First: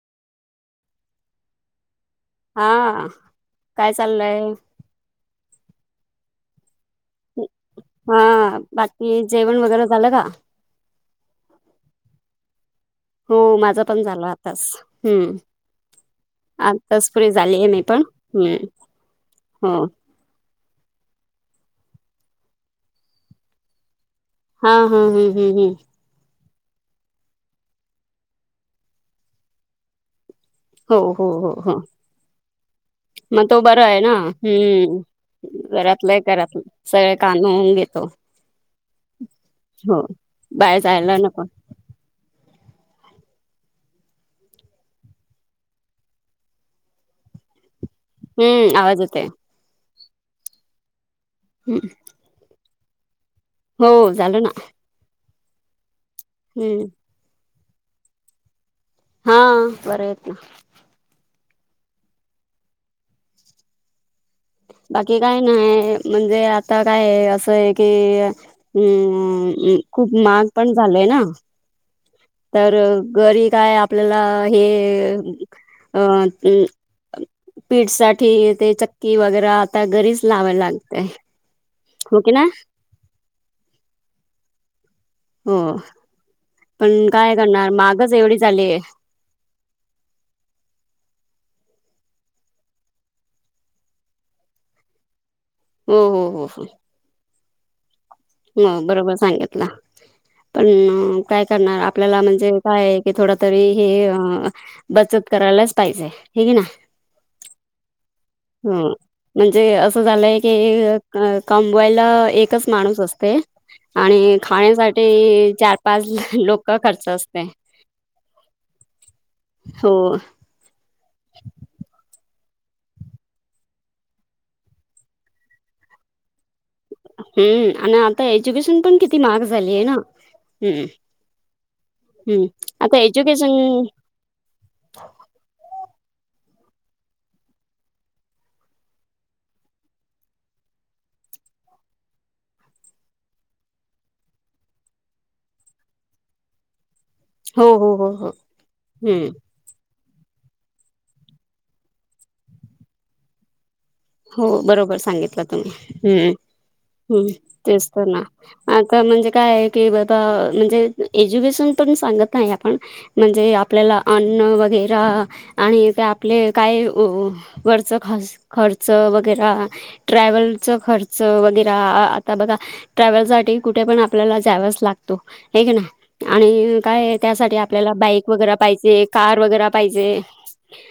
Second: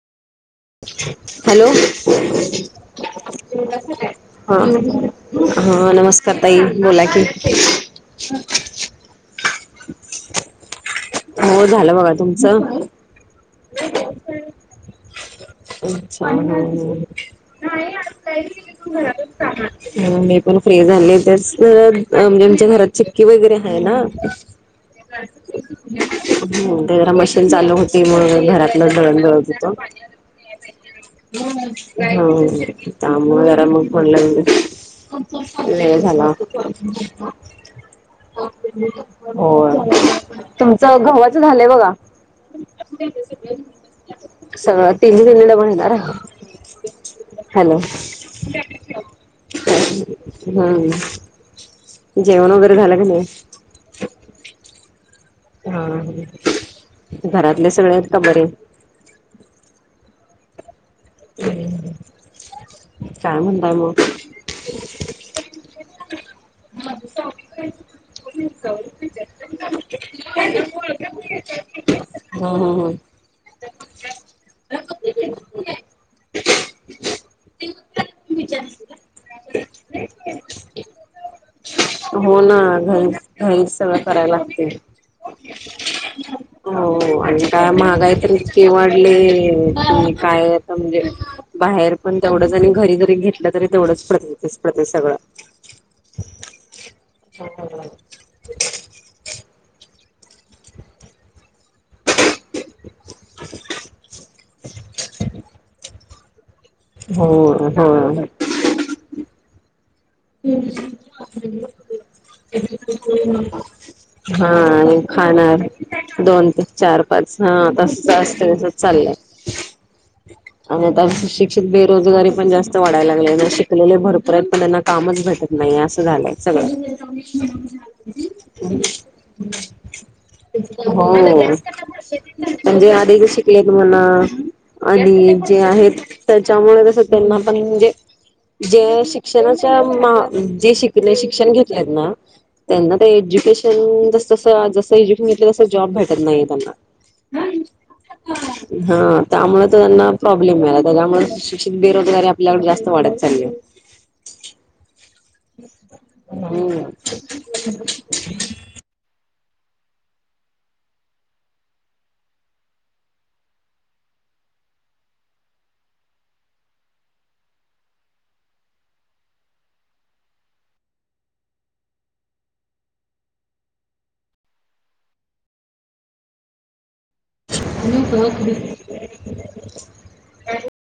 Hello. हा जेवलासा काय? हा. हा नमस्कार ताई, बोला की. हा बाकी जेवणं वगैरे झालं का? हो झालं बघा तुमचं? हो माझं पण झालं आतास हूं... अच्छा हं, हं, हं. मी नाही पण आज लाईट हम्म गेली म्हणून घरातच हो काम हाय.. मी. पण फ्री झाली तेच म्हणजे आमच्या घरात चिक्की वगैरे हाय ना. हा, हा, हं, हं, हं. हुं.. ते जरा मशीन चालू होती म्हणून घरातलं दळण दळत होतो. हो हो हो हो हां, त्यामुळे तो जरा बरा मग आहे ना म्हटलं हम्म. वेळ घरातलंय झाला. घरातलं सगळे काम होऊन घेतो होय, हो. बाहेर तुमचं जायला गव्हाचं नको झालंय बघा. सगळच. [unintelligible] हॅलो. हूं.. आवाज येतंय. हा. हं.. जेवण वगैरे झालं का नाही? हो झालं ना. हा. हं... घरातले सगळे आहेत का बरे?. हा, बरे आहेत ना. हं.. हुं.. काय म्हणताय मग? बाकी काय नाही, म्हणजे आता काय असं एक की अ खूप मग पण झालंय ना. हम्म तर हम्म घरी काय आपल्याला हे, अं.. अ पीठ साठी ते चक्की वगैरे आता घरीच लावायला लागते. हो ना. घरी- घरीच सगळं करायला लागते. हो. पण हो आणि काय करणार मागच महागायी तर एवढी झाली इतके आहे वाढले, की काय आता म्हणजे बाहेर पण तेवढंच आणि घरी जरी घेतलं, तरी तेवढंच पडतच पडतंय सगळं. हो, हो, हो, हो. छान. ह बरोबर सांगितला. पण काय करणार? आपल्याला म्हणजे कायय, की थोडं तरी हे बचत करायलाच पाहिजे. हे की ना. हो. हो. हो. म्हणजे असं झालंय की, कमवायला एकच माणूस असतो. हम्. हा आणि खाणार चार पाच दोन, लोक चार, खर्च पाच. असते हा, तस असत. तस चाललाय. हो. आणि आता सुशिक्षित बेरोजगारी पण जास्त वाढाय लागली ना. शिकलेले भरपूर आहेत. पण त्यांना कामच भटत नाही. असं झालंय सगळ. हम्म आणि आता एज्युकेशन पण, किती माहाग झालीय ना. हम्म हो. हम्म म्हणजे आता आधीच एज्युकेशन शिकलेत म्हणा. आणि जे आहेत, त्याच्यामुळे कसं, त्यांना पण म्हणजे जे शिक्षणाच्या मा जे शिकले, शिक्षण घेतलेत ना त्यांना ते एज्युकेशन, जसंस जसं एज्युकेशन घेतलं. तसं जॉब भेटत नाही त्यांना. हो हो हो हो हा. हम्म त्यामुळे तर त्यांना प्रॉब्लेम मिलाला. त्याच्यामुळे शिक्षित बेरोजगारी आपल्याकडे, जास्त वाढत चाललीय. हो, बरोबर सांगितलं तुम्ही. ह्, हम्म ह्. तेच तर ना. आता म्हणजे काय आहे की बघा. म्हणजे, एज्युकेशन पण सांगत नाही आपण. म्हणजे, आपल्याला अन्न वगैरा आणि ते आपले काय व वरच खर्स - खर्च वगैरा ट्रॅव्हलच खर्च वगैरा. आता बघा ट्रॅव्हलसाठी कुठे पण आपल्याला जावच लागतो. हे ना आणि काय त्यासाठी आपल्याला बाईक वगैरा पाहिजे. कार वगैरा पाहिजे.